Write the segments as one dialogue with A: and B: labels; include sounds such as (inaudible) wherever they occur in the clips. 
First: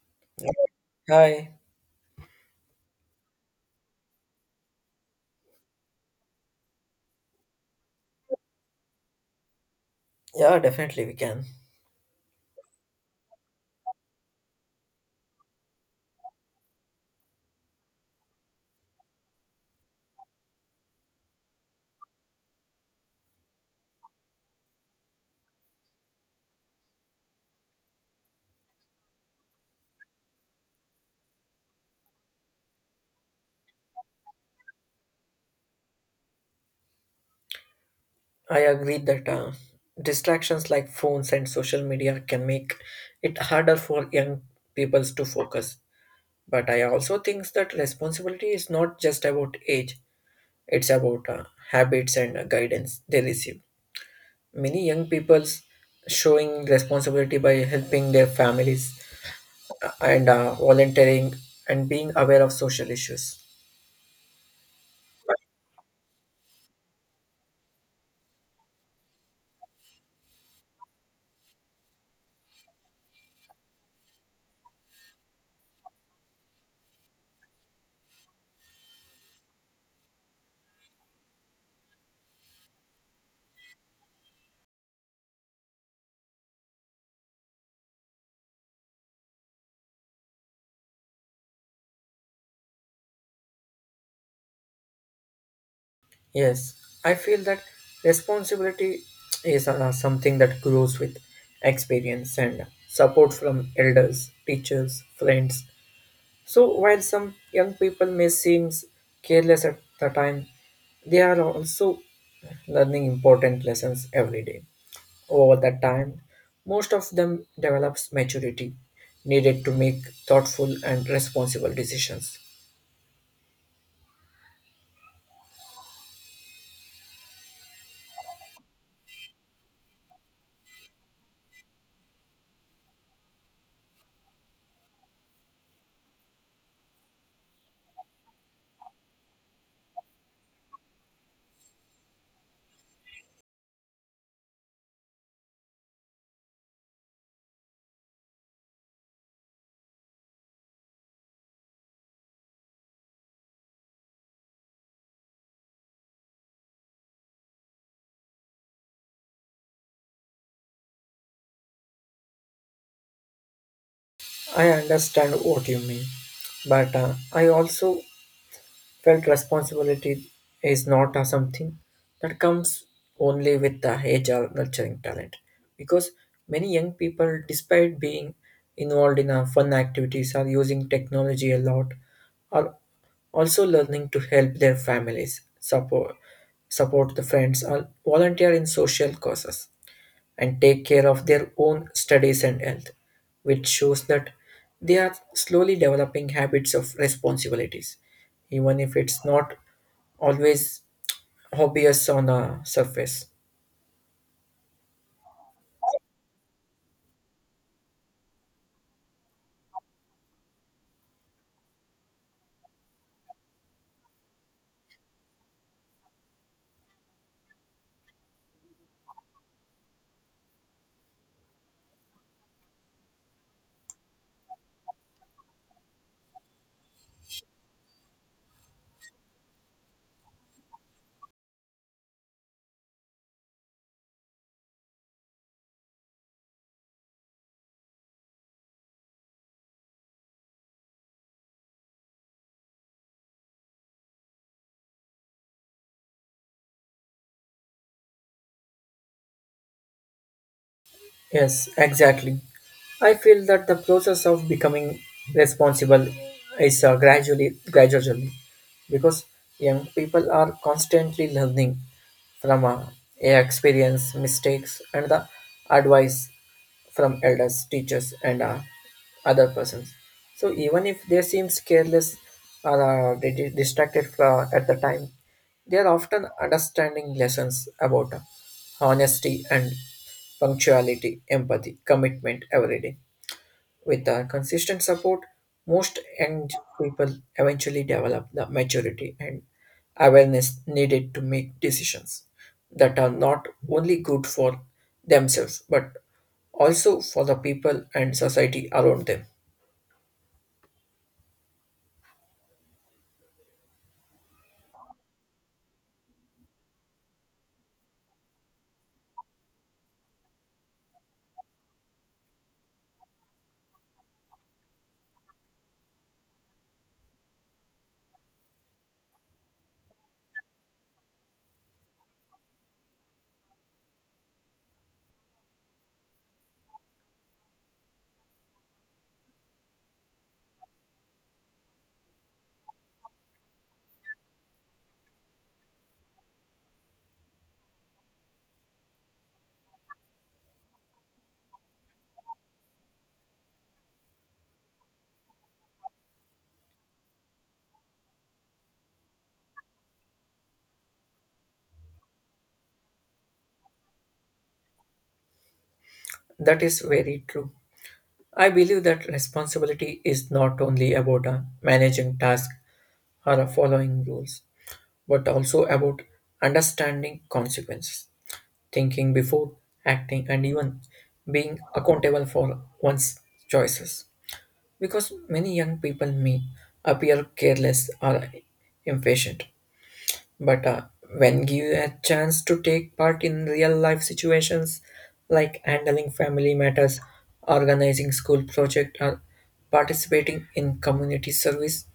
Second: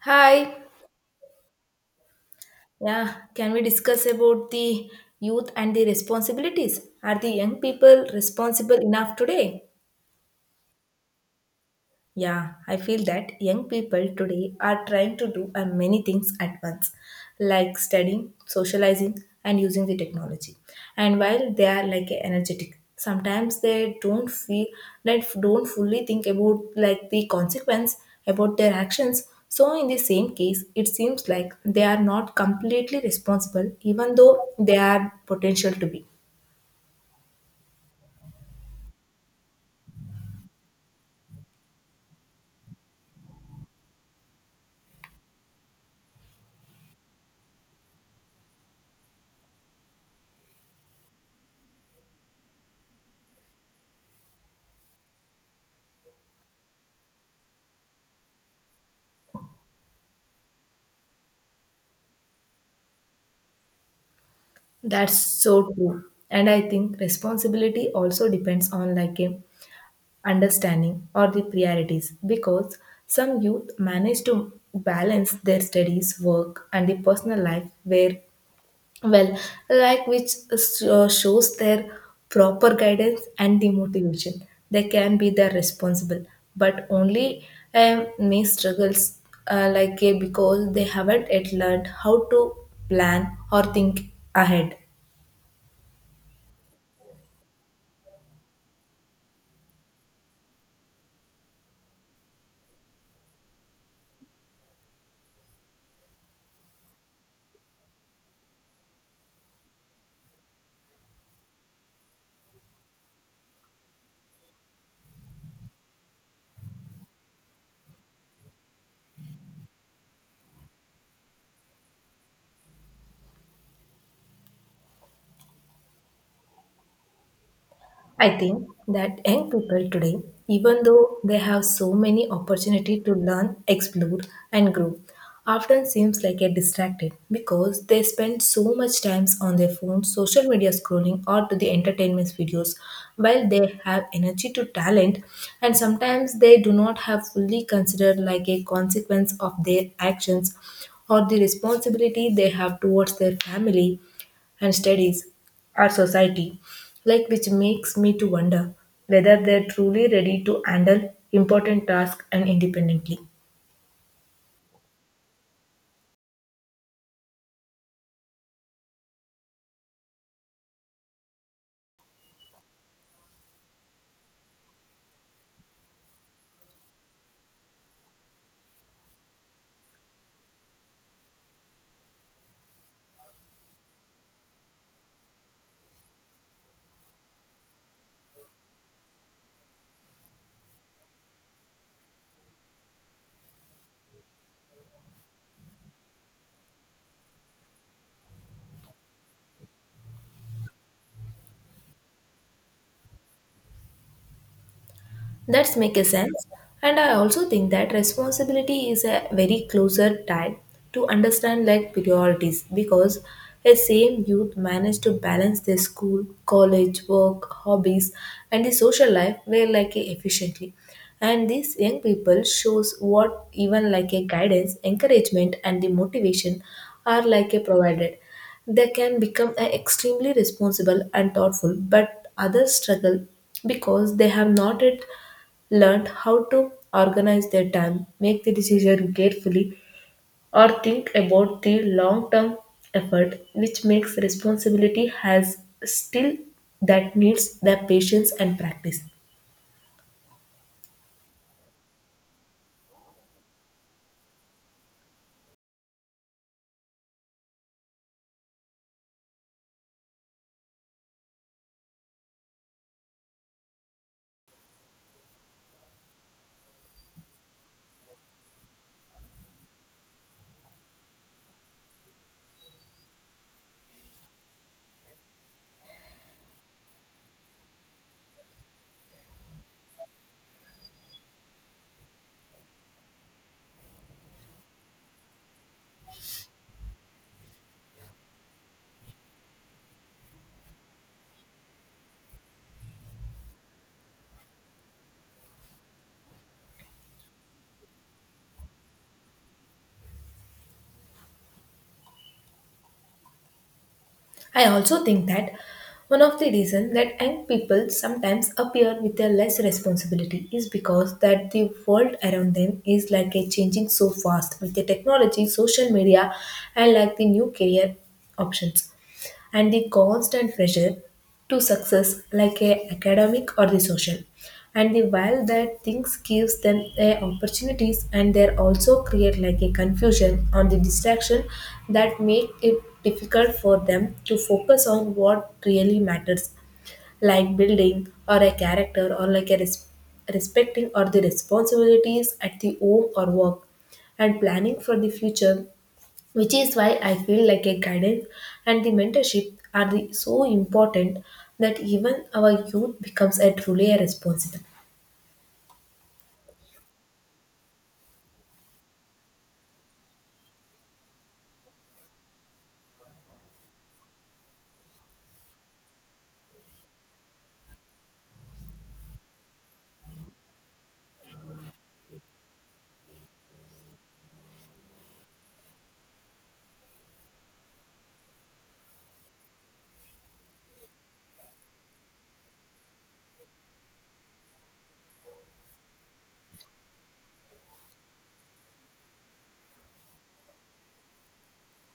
A: Hi.
B: Hi.
A: Yeah, can we discuss about the youth and the responsibilities? Are the young people responsible enough today?
B: Yeah, definitely we can.
A: Yeah, I feel that young people today are trying to do many things at once, like studying, socializing, and using the technology. And while they are like energetic, sometimes they don't feel like don't fully think about like the consequence about their actions. So in the same case, it seems like they are not completely responsible, even though they are potential to be.
B: I agree that distractions like phones and social media can make it harder for young peoples to focus. But I also think that responsibility is not just about age, it's about habits and guidance they receive. Many young peoples showing responsibility by helping their families and volunteering and being aware of social issues.
A: That's so true. And I think responsibility also depends on like a understanding or the priorities, because some youth manage to balance their studies work and the personal life where well like which shows their proper guidance and the motivation they can be the responsible, but only may struggles, like, because they haven't yet learned how to plan or think ahead.
B: Yes, I feel that responsibility is something that grows with experience and support from elders, teachers, friends. So while some young people may seem careless at the time, they are also learning important lessons every day. Over the time, most of them develops maturity needed to make thoughtful and responsible decisions.
A: I think that young people today, even though they have so many opportunity to learn, explore and grow, often seems like a distracted, because they spend so much time on their phones, social media scrolling or to the entertainment videos while they have energy to talent, and sometimes they do not have fully considered like a consequence of their actions or the responsibility they have towards their family and studies, our society, like which makes me to wonder whether they're truly ready to handle important tasks and independently.
B: I understand what you mean, but I also felt responsibility is not a something that comes only with the age or nurturing talent, because many young people, despite being involved in fun activities, are using technology a lot, are also learning to help their families, support the friends, or volunteer in social causes and take care of their own studies and health, which shows that they are slowly developing habits of responsibilities, even if it's not always obvious on the surface.
A: That's make a sense. And I also think that responsibility is a very closer tie to understand like priorities, because a same youth manage to balance their school, college, work, hobbies, and the social life very like a efficiently. And these young people shows what even like a guidance, encouragement, and the motivation are like a provided, they can become a extremely responsible and thoughtful, but others struggle because they have not yet learned how to organize their time, make the decision carefully, or think about the long-term effort, which makes responsibility has still that needs the patience and practice.
B: Yes, exactly. I feel that the process of becoming responsible is gradually, gradually, because young people are constantly learning from experience, mistakes, and the advice from elders, teachers, and other persons. So even if they seem careless or they distracted at the time, they are often understanding lessons about honesty and punctuality, empathy, commitment every day. With the consistent support, most young people eventually develop the maturity and awareness needed to make decisions that are not only good for themselves but also for the people and society around them.
A: I also think that one of the reasons that young people sometimes appear with a less responsibility is because that the world around them is like a changing so fast with the technology, social media, and like the new career options, and the constant pressure to success like a academic or the social, and the while that things gives them a opportunities, and they also create like a confusion on the distraction that make it difficult for them to focus on what really matters, like building or a character, or like a respecting or the responsibilities at the home or work, and planning for the future, which is why I feel like a guidance and the mentorship are the, so important, that even our youth becomes a truly a responsible.
B: That is very true. I believe that responsibility is not only about managing tasks or following rules, but also about understanding consequences, thinking before acting, and even being accountable for one's choices. Because many young people may appear careless or impatient but when given a chance to take part in real life situations like handling family matters, organizing school project, or participating in community service,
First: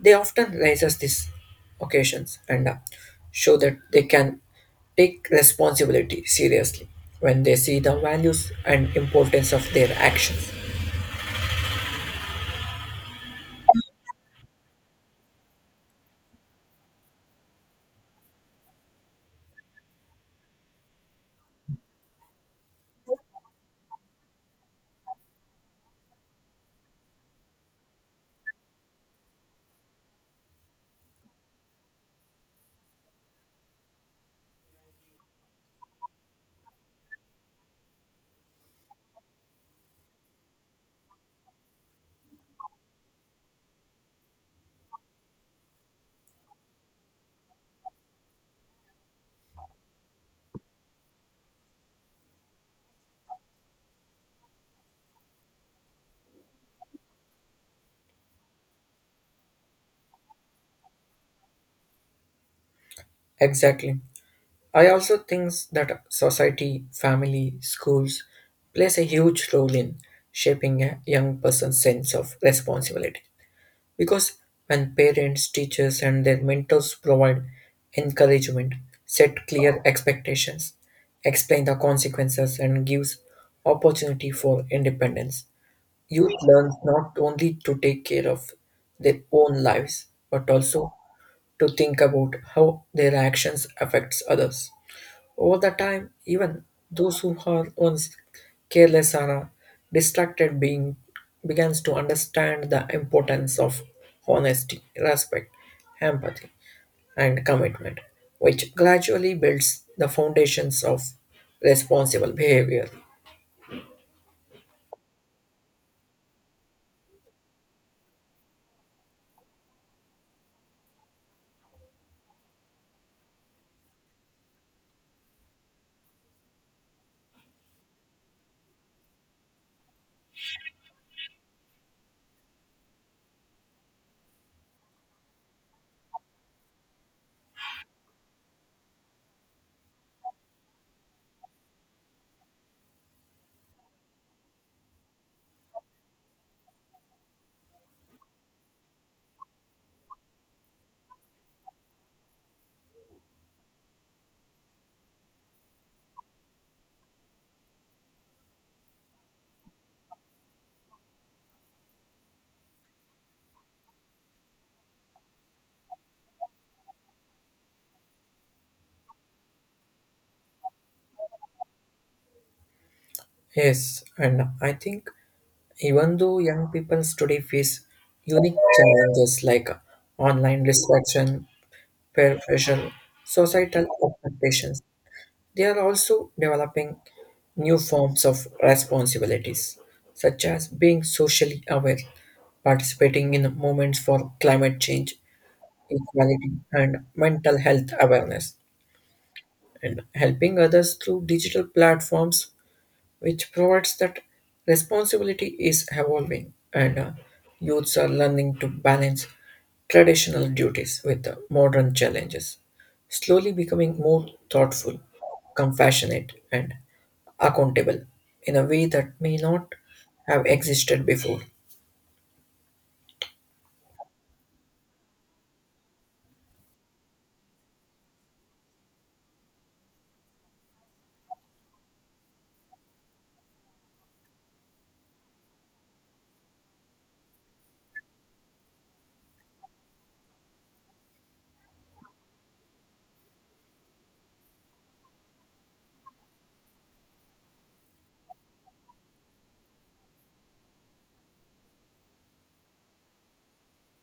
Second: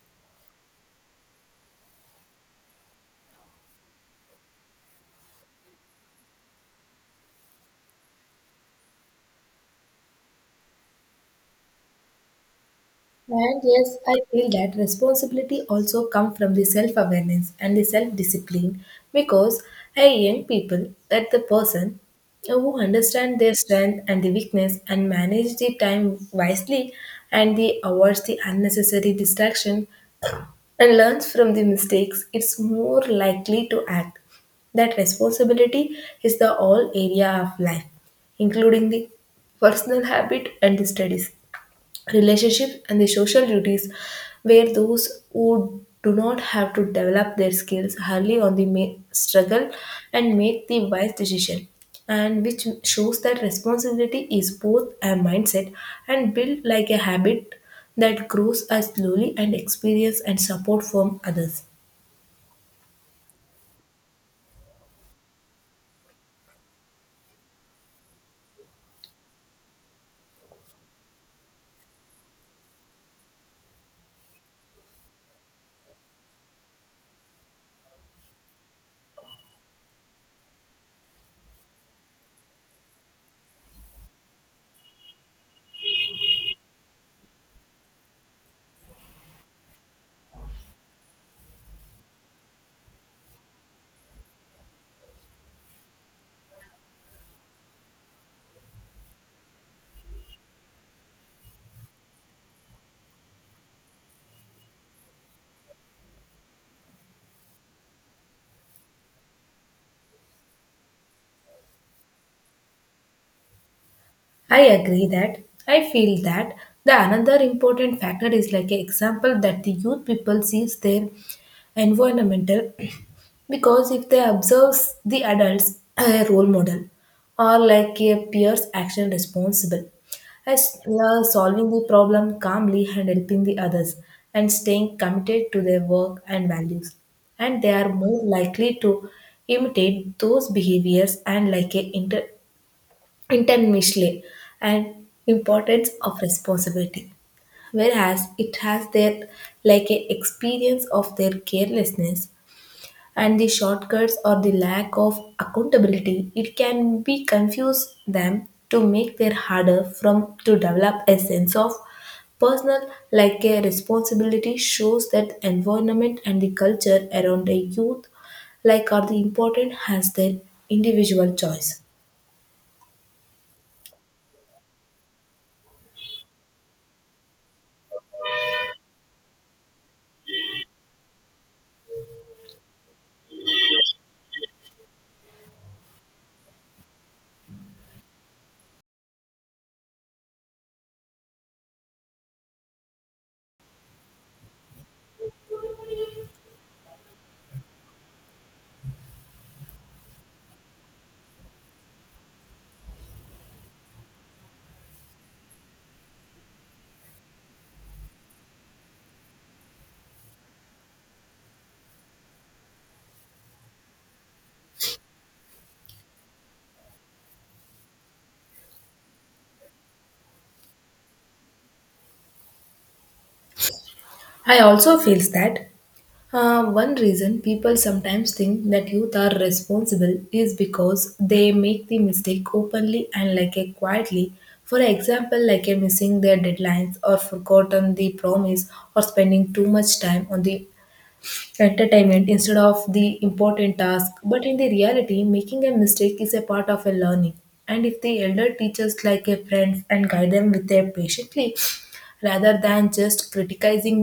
B: they often raises these occasions and show that they can take responsibility seriously when they see the values and importance of their actions.
A: And yes, I feel that responsibility also comes from the self-awareness and the self-discipline, because a young people that the person who understand their strength and the weakness and manage the time wisely, and they avoids the unnecessary distraction and learns from the mistakes, it's more likely to act. That responsibility is the all area of life, including the personal habit and the studies, relationships and the social duties, where those who do not have to develop their skills hardly on the struggle and make the wise decision, and which shows that responsibility is both a mindset and built like a habit that grows as slowly and experience and support from others.
B: Exactly. I also think that society, family, schools plays a huge role in shaping a young person's sense of responsibility. Because when parents, teachers, and their mentors provide encouragement, set clear expectations, explain the consequences, and gives opportunity for independence, youth learns not only to take care of their own lives but also to think about how their actions affects others. Over the time, even those who are once careless or distracted being begins to understand the importance of honesty, respect, empathy, and commitment, which gradually builds the foundations of responsible behavior.
A: I agree that. I feel that the another important factor is like an example that the youth people sees their environmental (clears throat) because if they observe the adults (clears throat) a role model or like a peer's action responsible, as solving the problem calmly and helping the others, and staying committed to their work and values, and they are more likely to imitate those behaviors, and like a intentionally and importance of responsibility, whereas it has their like a experience of their carelessness and the shortcuts or the lack of accountability, it can be confuse them to make their harder from to develop a sense of personal like a responsibility, shows that environment and the culture around the youth like are the important as their individual choice.
B: Yes, and I think even though young people today face unique challenges like online distraction, peer pressure, societal expectations, they are also developing new forms of responsibilities, such as being socially aware, participating in movements for climate change, equality, and mental health awareness, and helping others through digital platforms, which provides that responsibility is evolving and youths are learning to balance traditional duties with modern challenges, slowly becoming more thoughtful, compassionate, and accountable in a way that may not have existed before.
A: I also feels that one reason people sometimes think that youth are responsible is because they make the mistake openly and like a quietly. For example, like a missing their deadlines or forgotten the promise, or spending too much time on the entertainment instead of the important task. But in the reality, making a mistake is a part of a learning. And if the elder teaches like a friend and guide them with their patiently, rather than just criticizing,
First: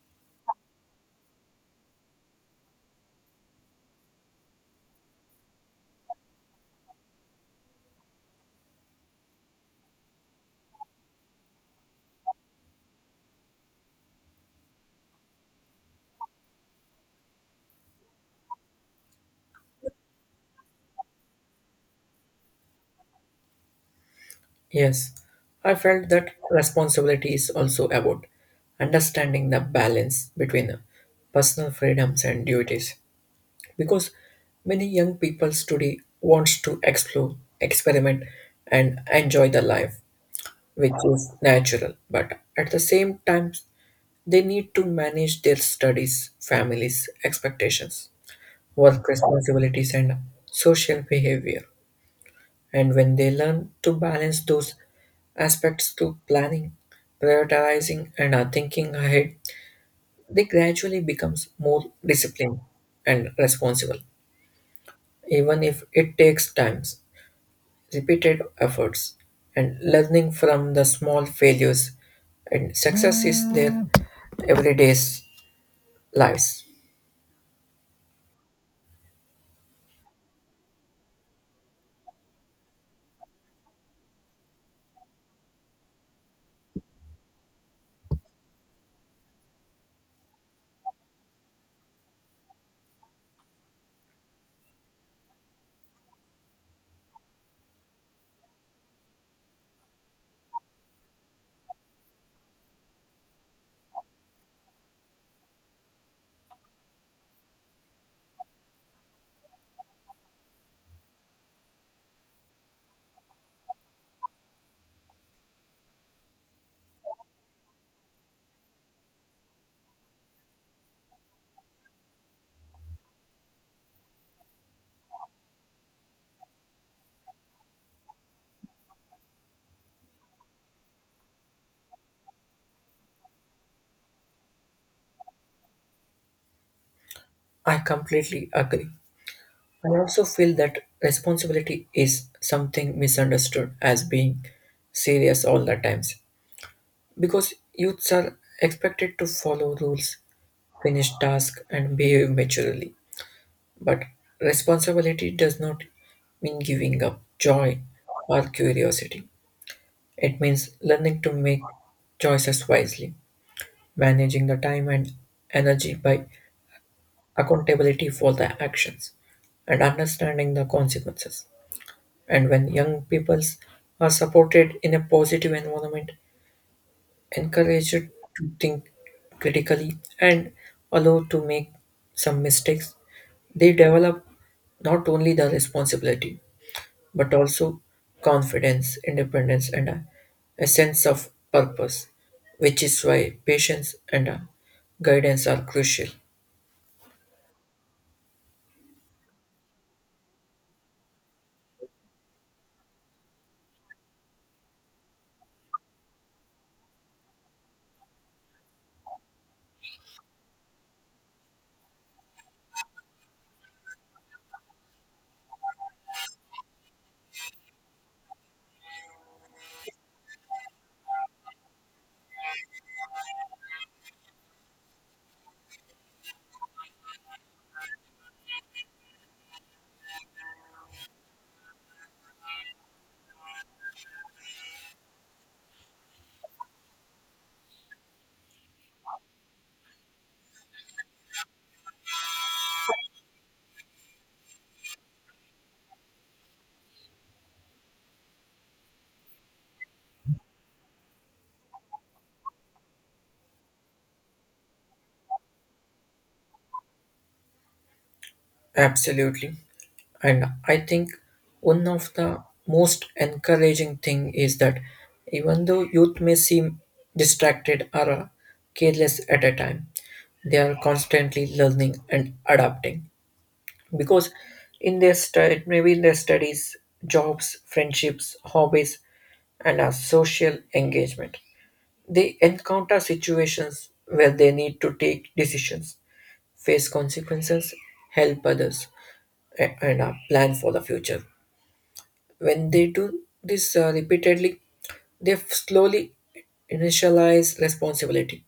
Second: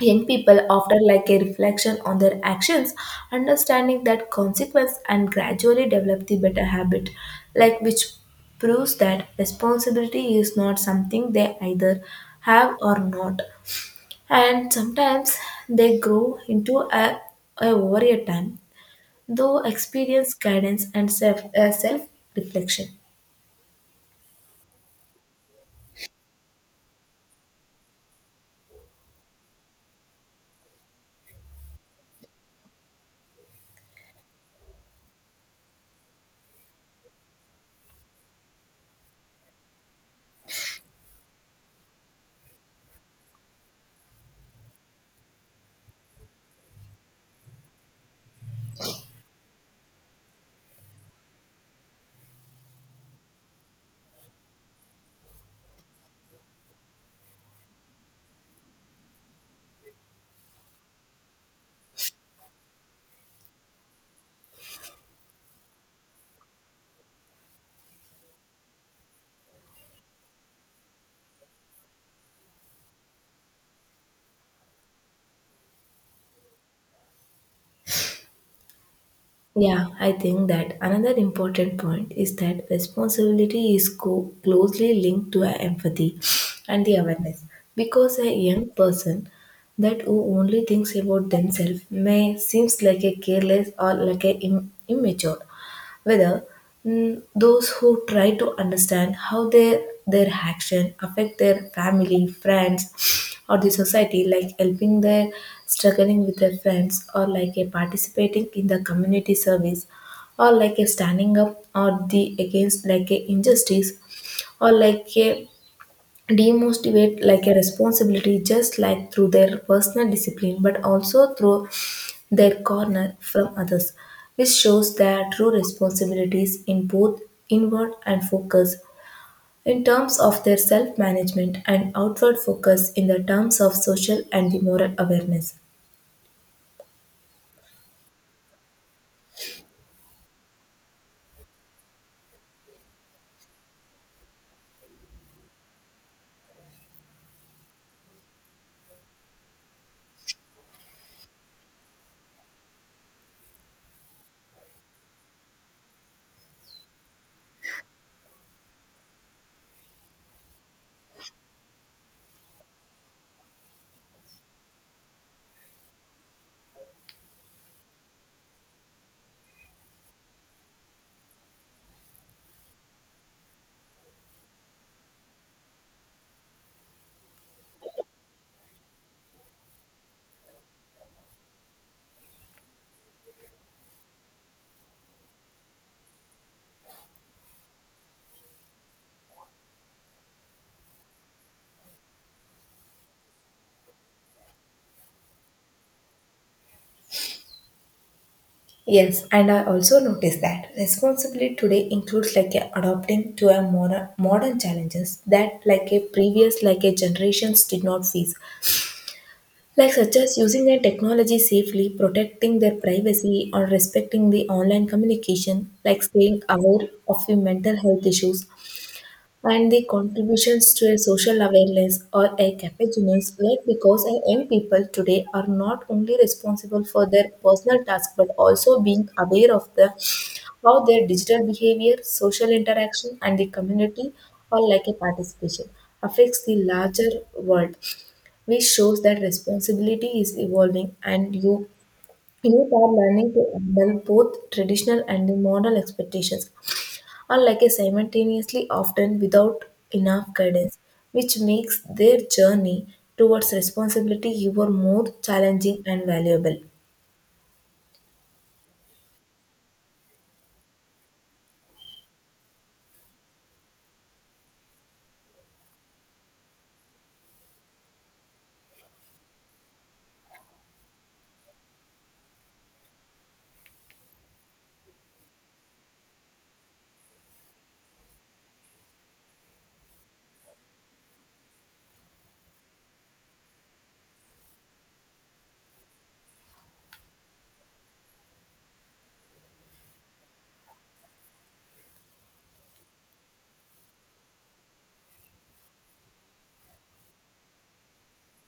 A: young people often like a reflection on their actions, understanding that consequence and gradually develop the better habit, like which proves that responsibility is not something they either have or not. And sometimes they grow into a over a time, though experience guidance and self, self reflection.
B: Yes, I felt that responsibility is also about understanding the balance between personal freedoms and duties because many young people today wants to explore, experiment and enjoy the life which is natural but at the same time they need to manage their studies, families, expectations, work responsibilities and social behavior. And when they learn to balance those aspects through planning, prioritizing, and thinking ahead, they gradually becomes more disciplined and responsible, even if it takes times, repeated efforts, and learning from the small failures and success is their everyday lives.
A: Yeah, I think that another important point is that responsibility is closely linked to our empathy and the awareness, because a young person that who only thinks about themselves may seems like a careless, or like a immature, whether, those who try to understand how their action affect their family, friends, or the society, like helping their struggling with their friends, or like a participating in the community service, or like a standing up or the against like a injustice, or like a demotivate like a responsibility just like through their personal discipline, but also through their corner from others, which shows their true responsibilities in both inward and focus in terms of their self-management, and outward focus in the terms of social and the moral awareness.
B: I completely agree. I also feel that responsibility is something misunderstood as being serious all the times, because youths are expected to follow rules, finish tasks, and behave maturely. But responsibility does not mean giving up joy or curiosity. It means learning to make choices wisely, managing the time and energy by accountability for the actions, and understanding the consequences. And when young peoples are supported in a positive environment, encouraged to think critically and allowed to make some mistakes, they develop not only the responsibility but also confidence, independence, and a sense of purpose, which is why patience and guidance are crucial.
A: Yes, and I also noticed that responsibility today includes like a adopting to a modern challenges that like a previous like a generations did not face, like such as using their technology safely, protecting their privacy, or respecting the online communication, like staying aware of the mental health issues and the contributions to a social awareness or a capacities, like because our young people today are not only responsible for their personal tasks, but also being aware of the how their digital behavior, social interaction, and the community or like a participation affects the larger world, which shows that responsibility is evolving, and youth are learning to handle both traditional and the modern expectations, or like a simultaneously, often without enough guidance, which makes their journey towards responsibility even more challenging and valuable.
B: Absolutely. And I think one of the most encouraging thing is that even though youth may seem distracted or careless at a time, they are constantly learning and adapting because in their stud maybe in their studies, jobs, friendships, hobbies, and our social engagement. They encounter situations where they need to take decisions, face consequences, help others, and plan for the future. When they do this repeatedly, they slowly initialize responsibility,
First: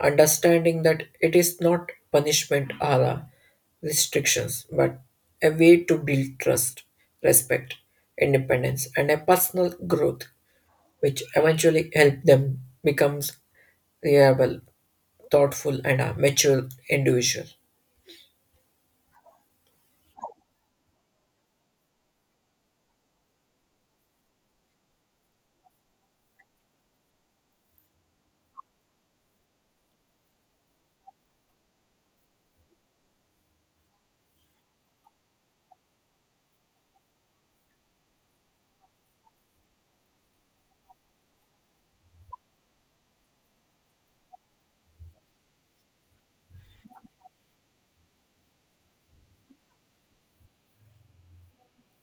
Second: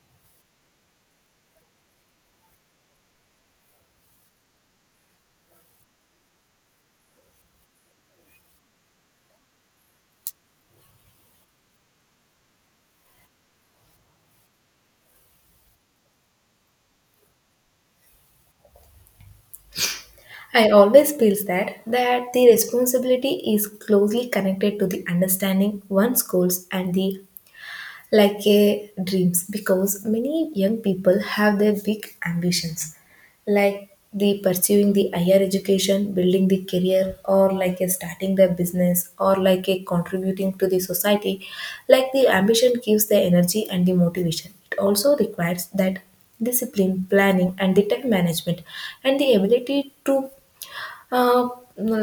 B: understanding that it is not punishment or restrictions, but a way to build trust, respect, independence, and a personal growth, which eventually help them become reliable, thoughtful, and a mature individual.
A: I always feel that the responsibility is closely connected to the understanding one's goals and the like a dreams, because many young people have their big ambitions, like the pursuing the higher education, building the career, or like a starting their business, or like a contributing to the society, like the ambition gives the energy and the motivation, it also requires that discipline, planning and the time management, and the ability to uh,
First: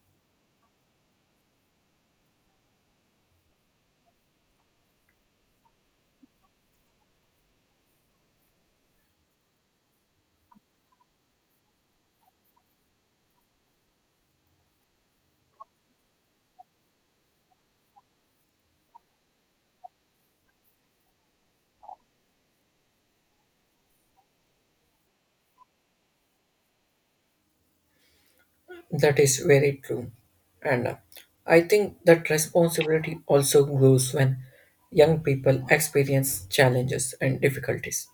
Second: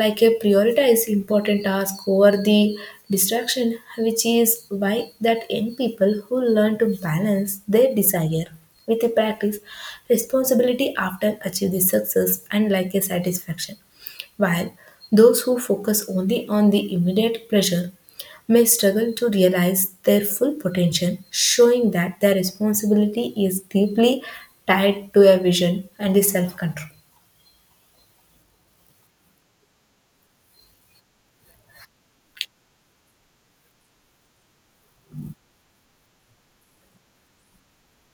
A: like a prioritize important task over the distraction, which is why that young people who learn to balance their desire with a practice responsibility often achieve the success and like a satisfaction, while those who focus only on the immediate pleasure may struggle to realize their full potential, showing that their responsibility is deeply tied to a vision and the self control.
B: That is very true. And I think that responsibility also grows when young people experience challenges and difficulties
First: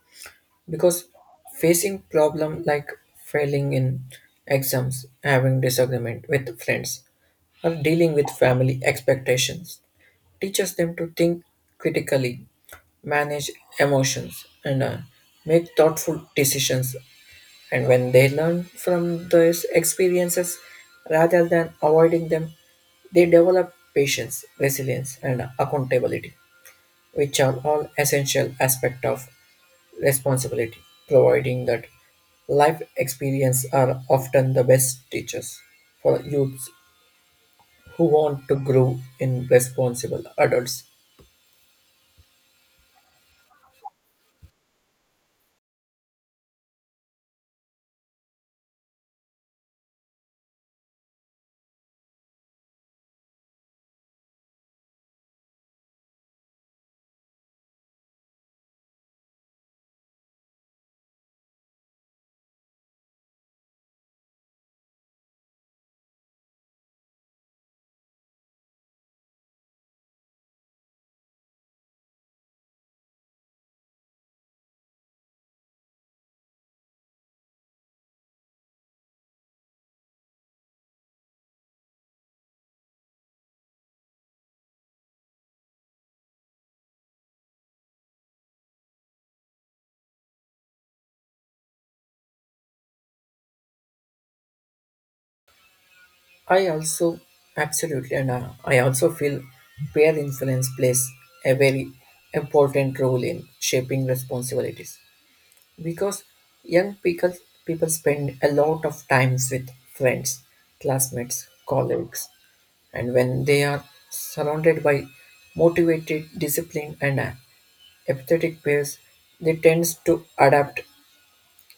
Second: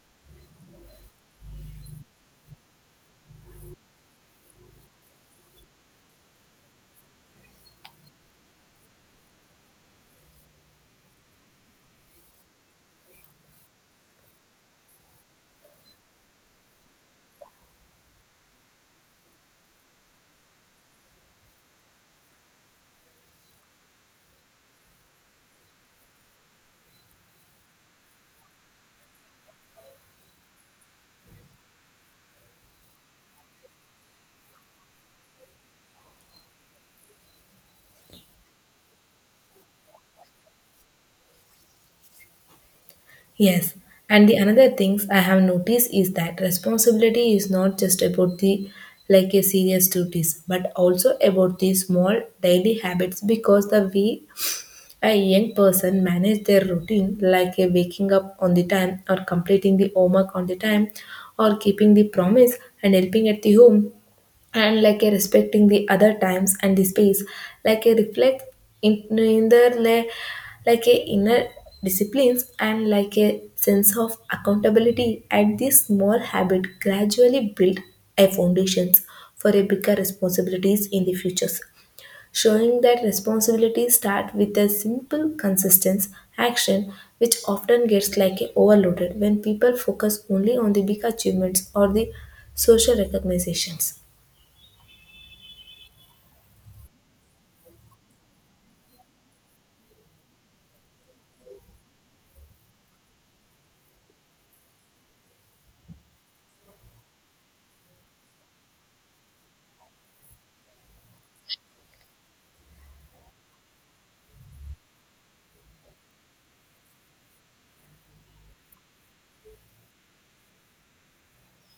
B: because facing problem like failing in exams, having disagreement with friends, or dealing with family expectations teaches them to think critically, manage emotions, and make thoughtful decisions and when they learn from those experiences rather than avoiding them, they develop patience, resilience, and accountability, which are all essential aspects of responsibility, providing that life experience are often the best teachers for youths who want to grow in responsible adults.
A: Yes, and the another things I have noticed is that responsibility is not just about the like a serious duties, but also about the small daily habits, because the way a young person manage their routine, like a waking up on the time or completing the homework on the time, or keeping the promise and helping at the home, and like a respecting the other times and the space, like a reflect in neither like a inner disciplines and like a sense of accountability, and this small habit gradually build a foundations for a bigger responsibilities in the futures, showing that responsibilities start with a simple consistent action, which often gets like a overloaded when people focus only on the big achievements or the social recognitions.
B: I also Absolutely, and I also feel peer influence plays a very important role in shaping responsibilities because young people people spend a lot of times with friends, classmates, colleagues, and when they are surrounded by motivated, disciplined, and empathetic peers, they tend to adapt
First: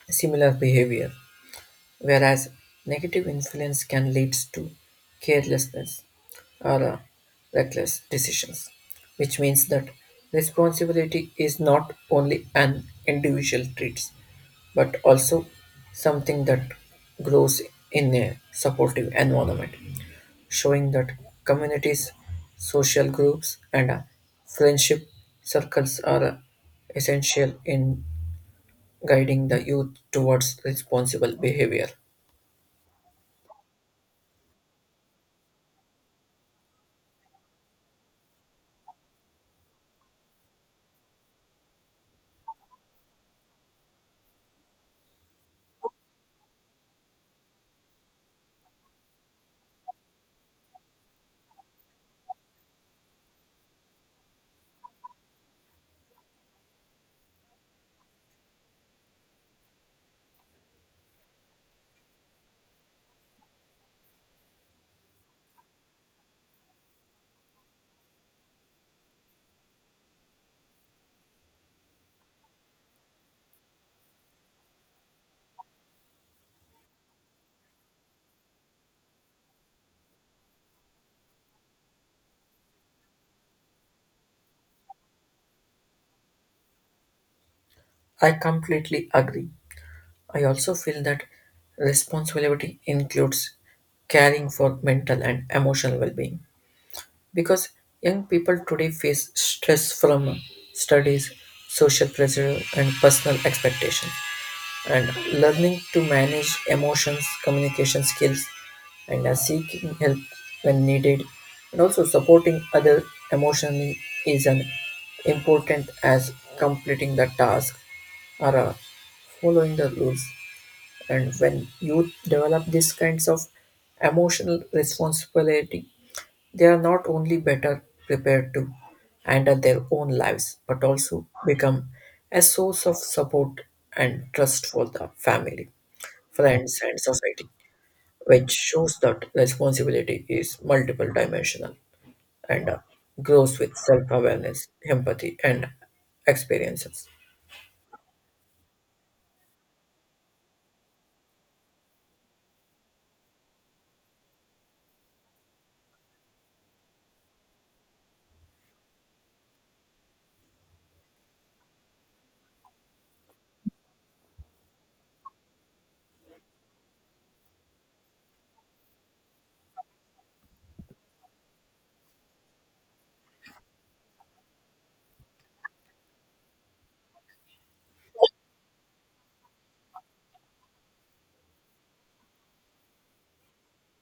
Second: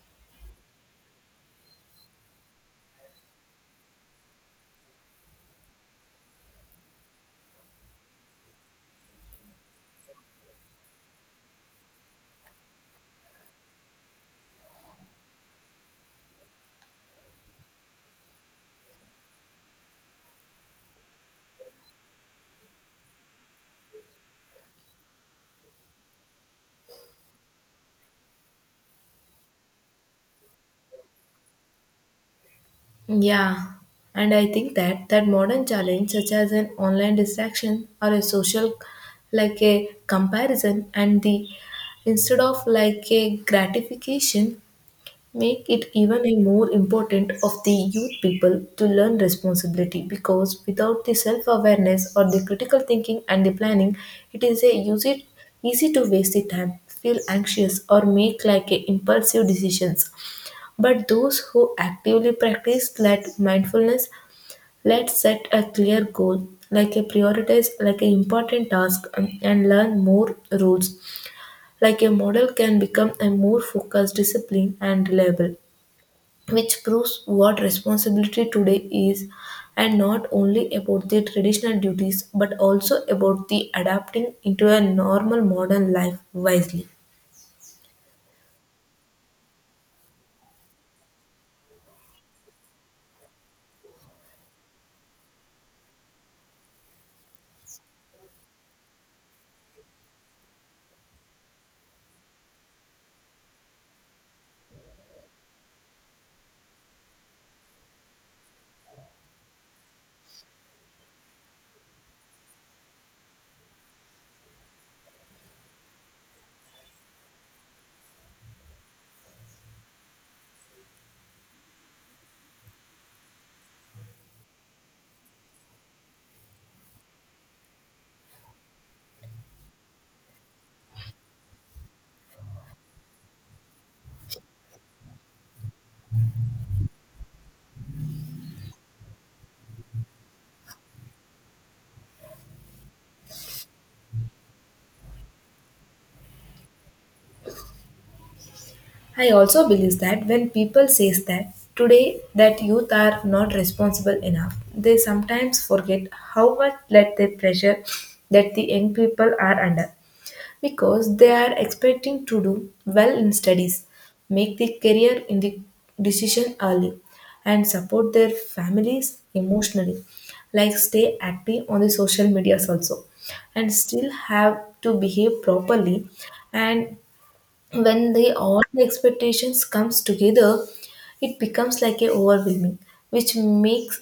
B: similar behavior, whereas negative influence can lead to carelessness or reckless decisions, which means that responsibility is not only an individual trait but also something that grows in a supportive environment, showing that communities, social groups, and friendship circles are essential in guiding the youth towards responsible behavior.
A: Yeah, and I think that modern challenge, such as an online distraction or a social like a comparison and the instead of like a gratification, make it even a more important of the youth people to learn responsibility, because without the self-awareness or the critical thinking and the planning, it is a use it easy to waste the time, feel anxious, or make like a impulsive decisions, but those who actively practice let mindfulness, let set a clear goal, like a prioritize, like an important task, and learn more rules. Like a model can become a more focused, disciplined, and reliable, which proves what responsibility today is, and not only about the traditional duties, but also about the adapting into a normal modern life wisely.
B: I completely agree. I also feel that responsibility includes caring for mental and emotional well being because young people today face stress from studies, social pressure, and personal expectations. And learning to manage emotions, communication skills, and seeking help when needed, and also supporting other emotionally is an important as completing the task or following the rules. And when youth develop these kinds of emotional responsibility, they are not only better prepared to handle their own lives, but also become a source of support and trust for the family, friends, and society, which shows that responsibility is multiple dimensional and grows with self awareness, empathy, and experiences.
A: I also believe that when people says that today that youth are not responsible enough, they sometimes forget how much let the pressure that the young people are under, because they are expecting to do well in studies, make the career in the decision early and support their families emotionally, like stay active on the social medias also and still have to behave properly. And when they all the expectations comes together, it becomes like a overwhelming, which makes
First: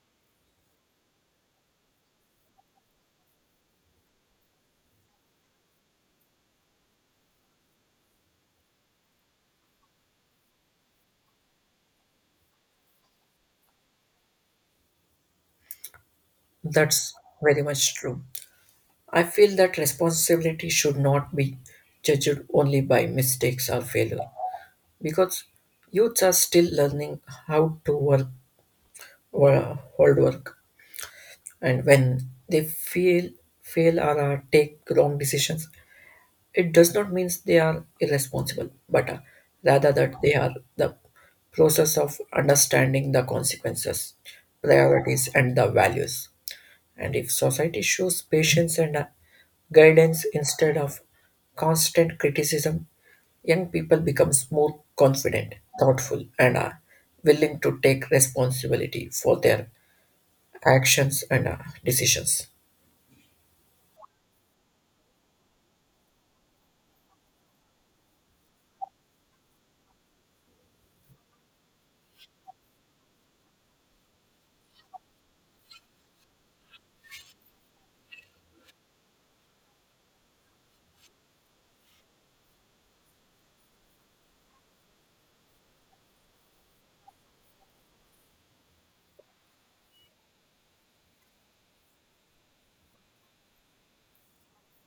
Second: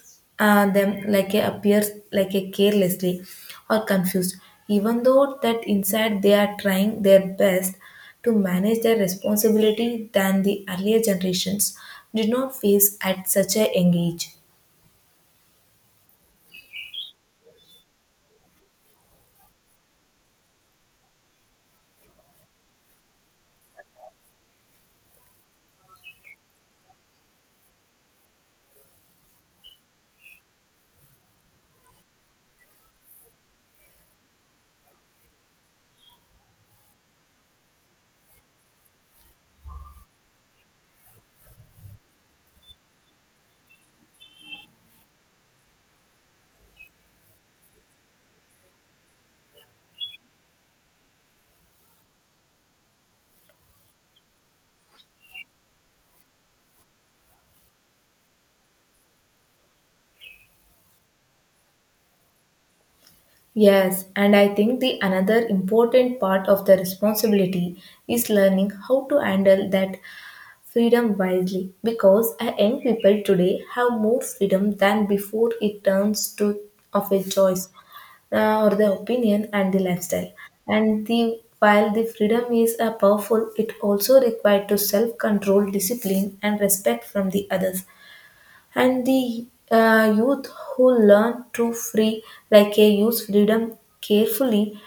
A: them like a appear like a carelessly or confused, even though that inside they are trying their best to manage their responsibility than the earlier generations did not face at such a young age.
B: That's very much true. I feel that responsibility should not be judged only by mistakes or failure because youths are still learning how to work or hold work and when they fail or take wrong decisions it does not mean they are irresponsible but rather that they are the process of understanding the consequences priorities and the values. And if society shows patience and guidance instead of constant criticism, young people become more confident, thoughtful, and are willing to take responsibility for their actions and decisions.
A: Yes, and I think the another important part of the responsibility is learning how to handle that freedom wisely, because our young people today have more freedom than before. It turns to of a choice, or the opinion and the lifestyle, and the while the freedom is a powerful, it also required to self control discipline and respect from the others. And the youth who learn to free, like a use freedom carefully,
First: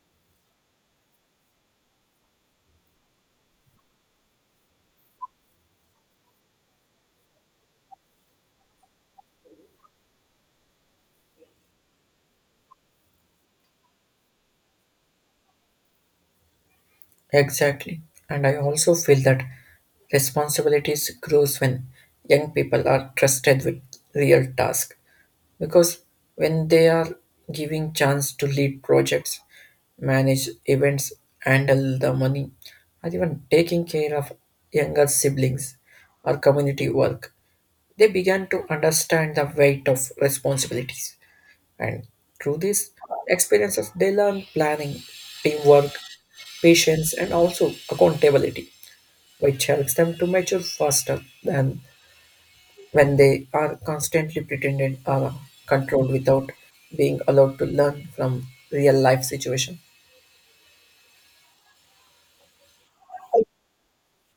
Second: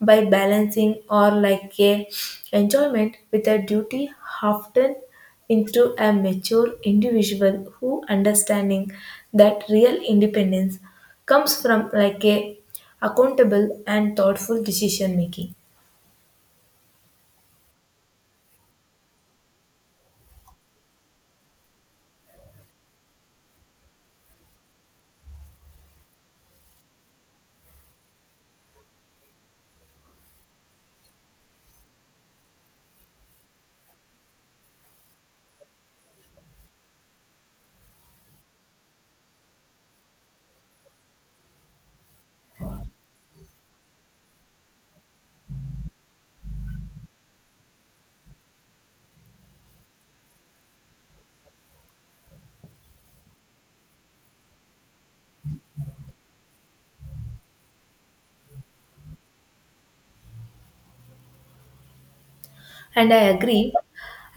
A: by balancing or like a enjoyment with a duty, often into a mature individual who understanding that real independence comes from like a accountable and thoughtful decision making.
B: Exactly. And I also feel that responsibilities grows when young people are trusted with real tasks because when they are giving chance to lead projects, manage events, handle the money, or even taking care of younger siblings or community work, they began to understand the weight of responsibilities and through these experiences they learn planning, teamwork, patience and also accountability, which helps them to mature faster than when they are constantly pretended or controlled without being allowed to learn from real life situation.
A: And I agree,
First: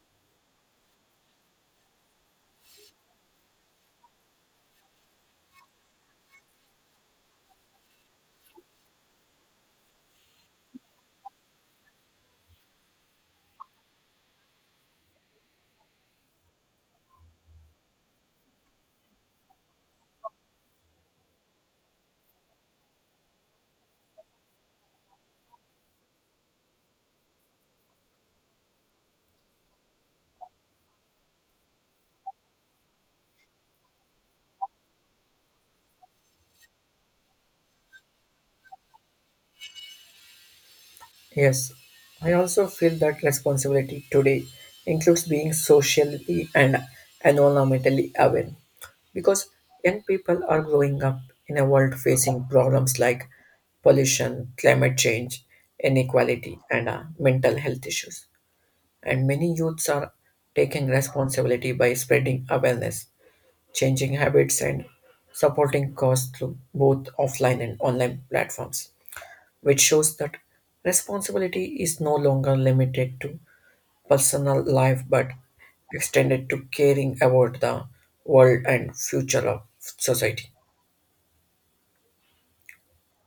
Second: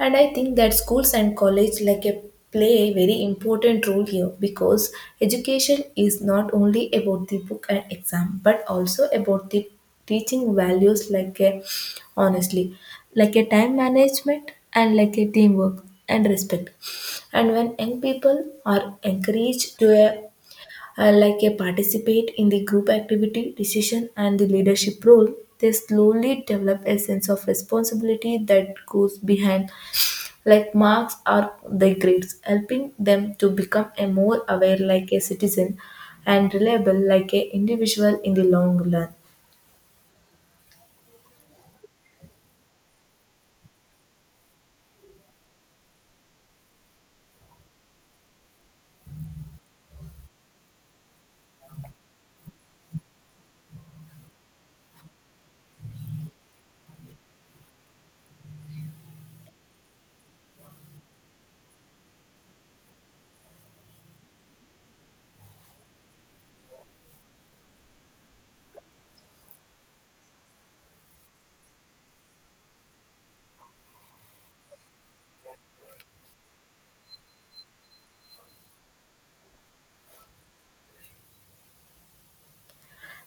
A: and I think that schools and college like a play a very important role here, because education is not only about the book and exam but also about the teaching values like a honestly, like a time management and like a teamwork and respect. And when young people are encouraged to a like a participate in the group activity, decision, and the leadership role, they slowly develop a sense of responsibility that goes behind like marks or the grades, helping them to become a more aware like a citizen and reliable like a individual in the long run.
B: Yes, I also feel that responsibility today includes being socially and environmentally aware because young people are growing up in a world facing problems like pollution, climate change, inequality and mental health issues and many youths are taking responsibility by spreading awareness, changing habits and supporting cause through both offline and online platforms, which shows that responsibility is no longer limited to personal life but extended to caring about the world and future of society.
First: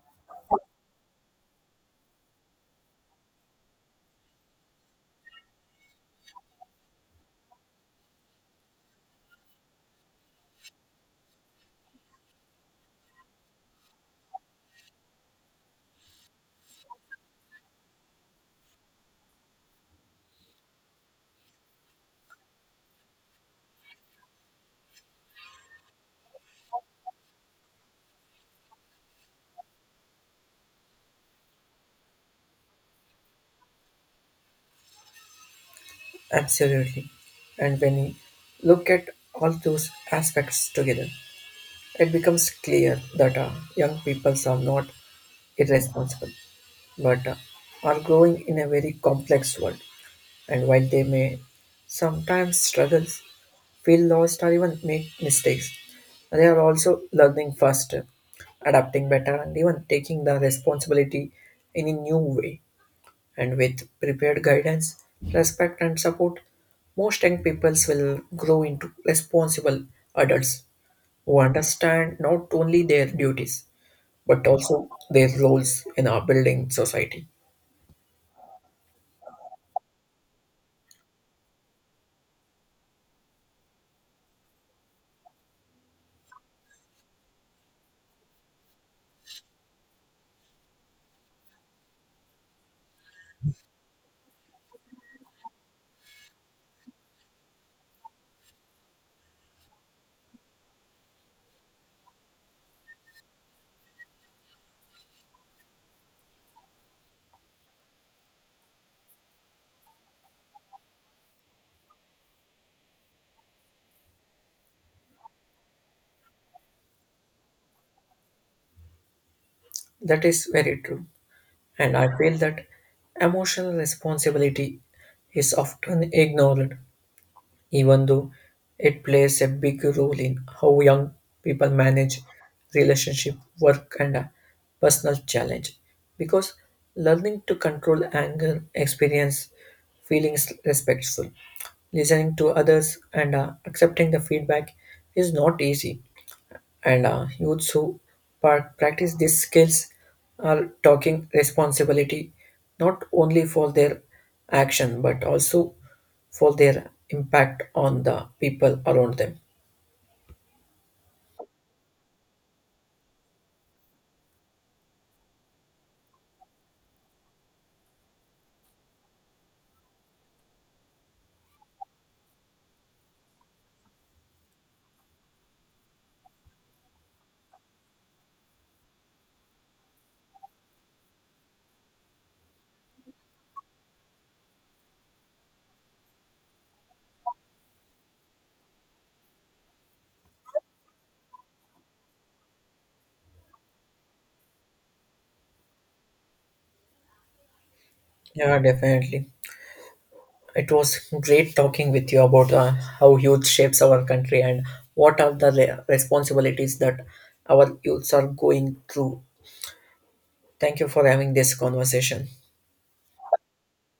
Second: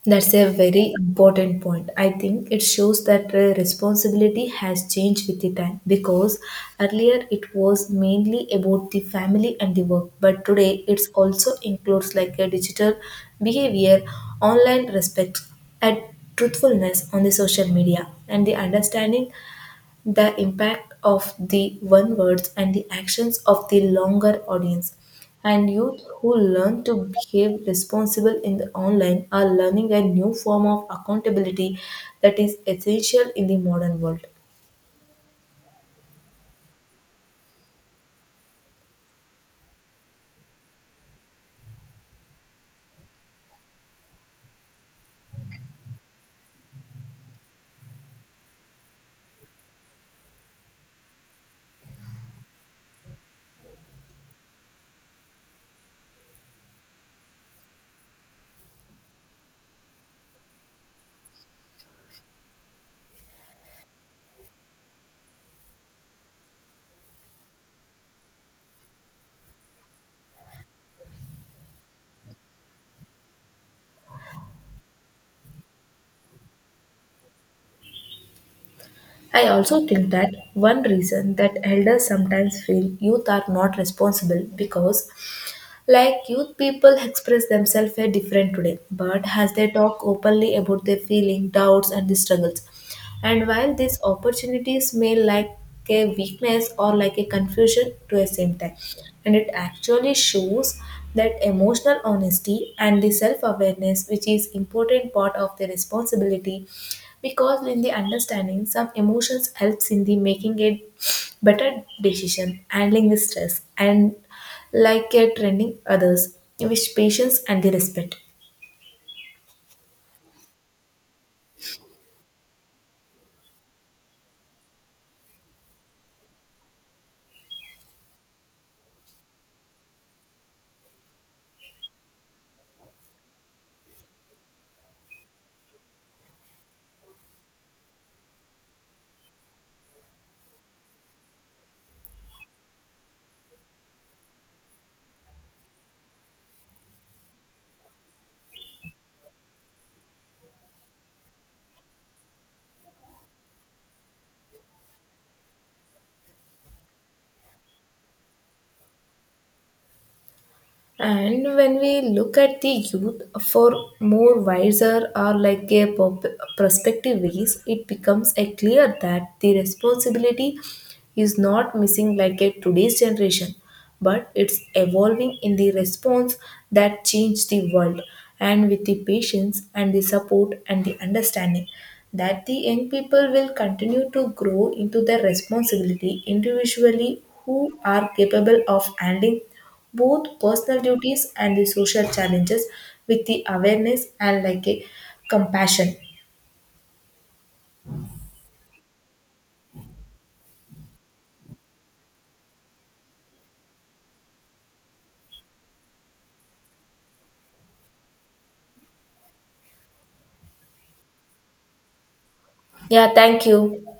A: That's a very important point. I think it shows that responsibility has changed with the time, because earlier it was mainly about the family and the work, but today it also includes like a digital behavior, online respect, and truthfulness on the social media, and the understanding the impact of the one words and the actions of the longer audience. And youth who learn to behave responsible in the online are learning a new form of accountability that is essential in the modern world.
B: Absolutely. And when you look at all those aspects together, it becomes clear that young people are not irresponsible but are growing in a very complex world. And while they may sometimes struggle, feel lost, or even make mistakes, they are also learning faster, adapting better, and even taking the responsibility in a new way. And with prepared guidance, respect, and support, most young peoples will grow into responsible adults who understand not only their duties but also their roles in our building society.
A: I also think that one reason that elders sometimes feel youth are not responsible, because like youth people express themselves very different today, but as they talk openly about their feeling doubts and the struggles. And while these opportunities may like a weakness or like a confusion to the same time, and it actually shows that emotional honesty and the self-awareness, which is important part of the responsibility, because in the understanding some emotions helps in the making a better decision, handling the stress and like a training others with patience and the respect.
B: That is very true. And I feel that emotional responsibility is often ignored, even though it plays a big role in how young people manage relationship, work, and personal challenge. Because learning to control anger, experience feelings respectful, listening to others, and accepting the feedback is not easy and youths who practice these skills are taking responsibility not only for their action but also for their impact on the people around them.
A: And when we look at the youth for more wiser or like a prospective ways, it becomes a clear that the responsibility is not missing like a today's generation, but it's evolving in the response that changed the world. And with the patience and the support and the understanding that the young people will continue to grow into their responsibility individually who are capable of handling both personal duties and the social challenges with the awareness and like a compassion.
B: Yeah, definitely. It was great talking with you about how youth shapes our country and what are the responsibilities that our youths are going through. Thank you for having this conversation.
A: Yeah, thank you.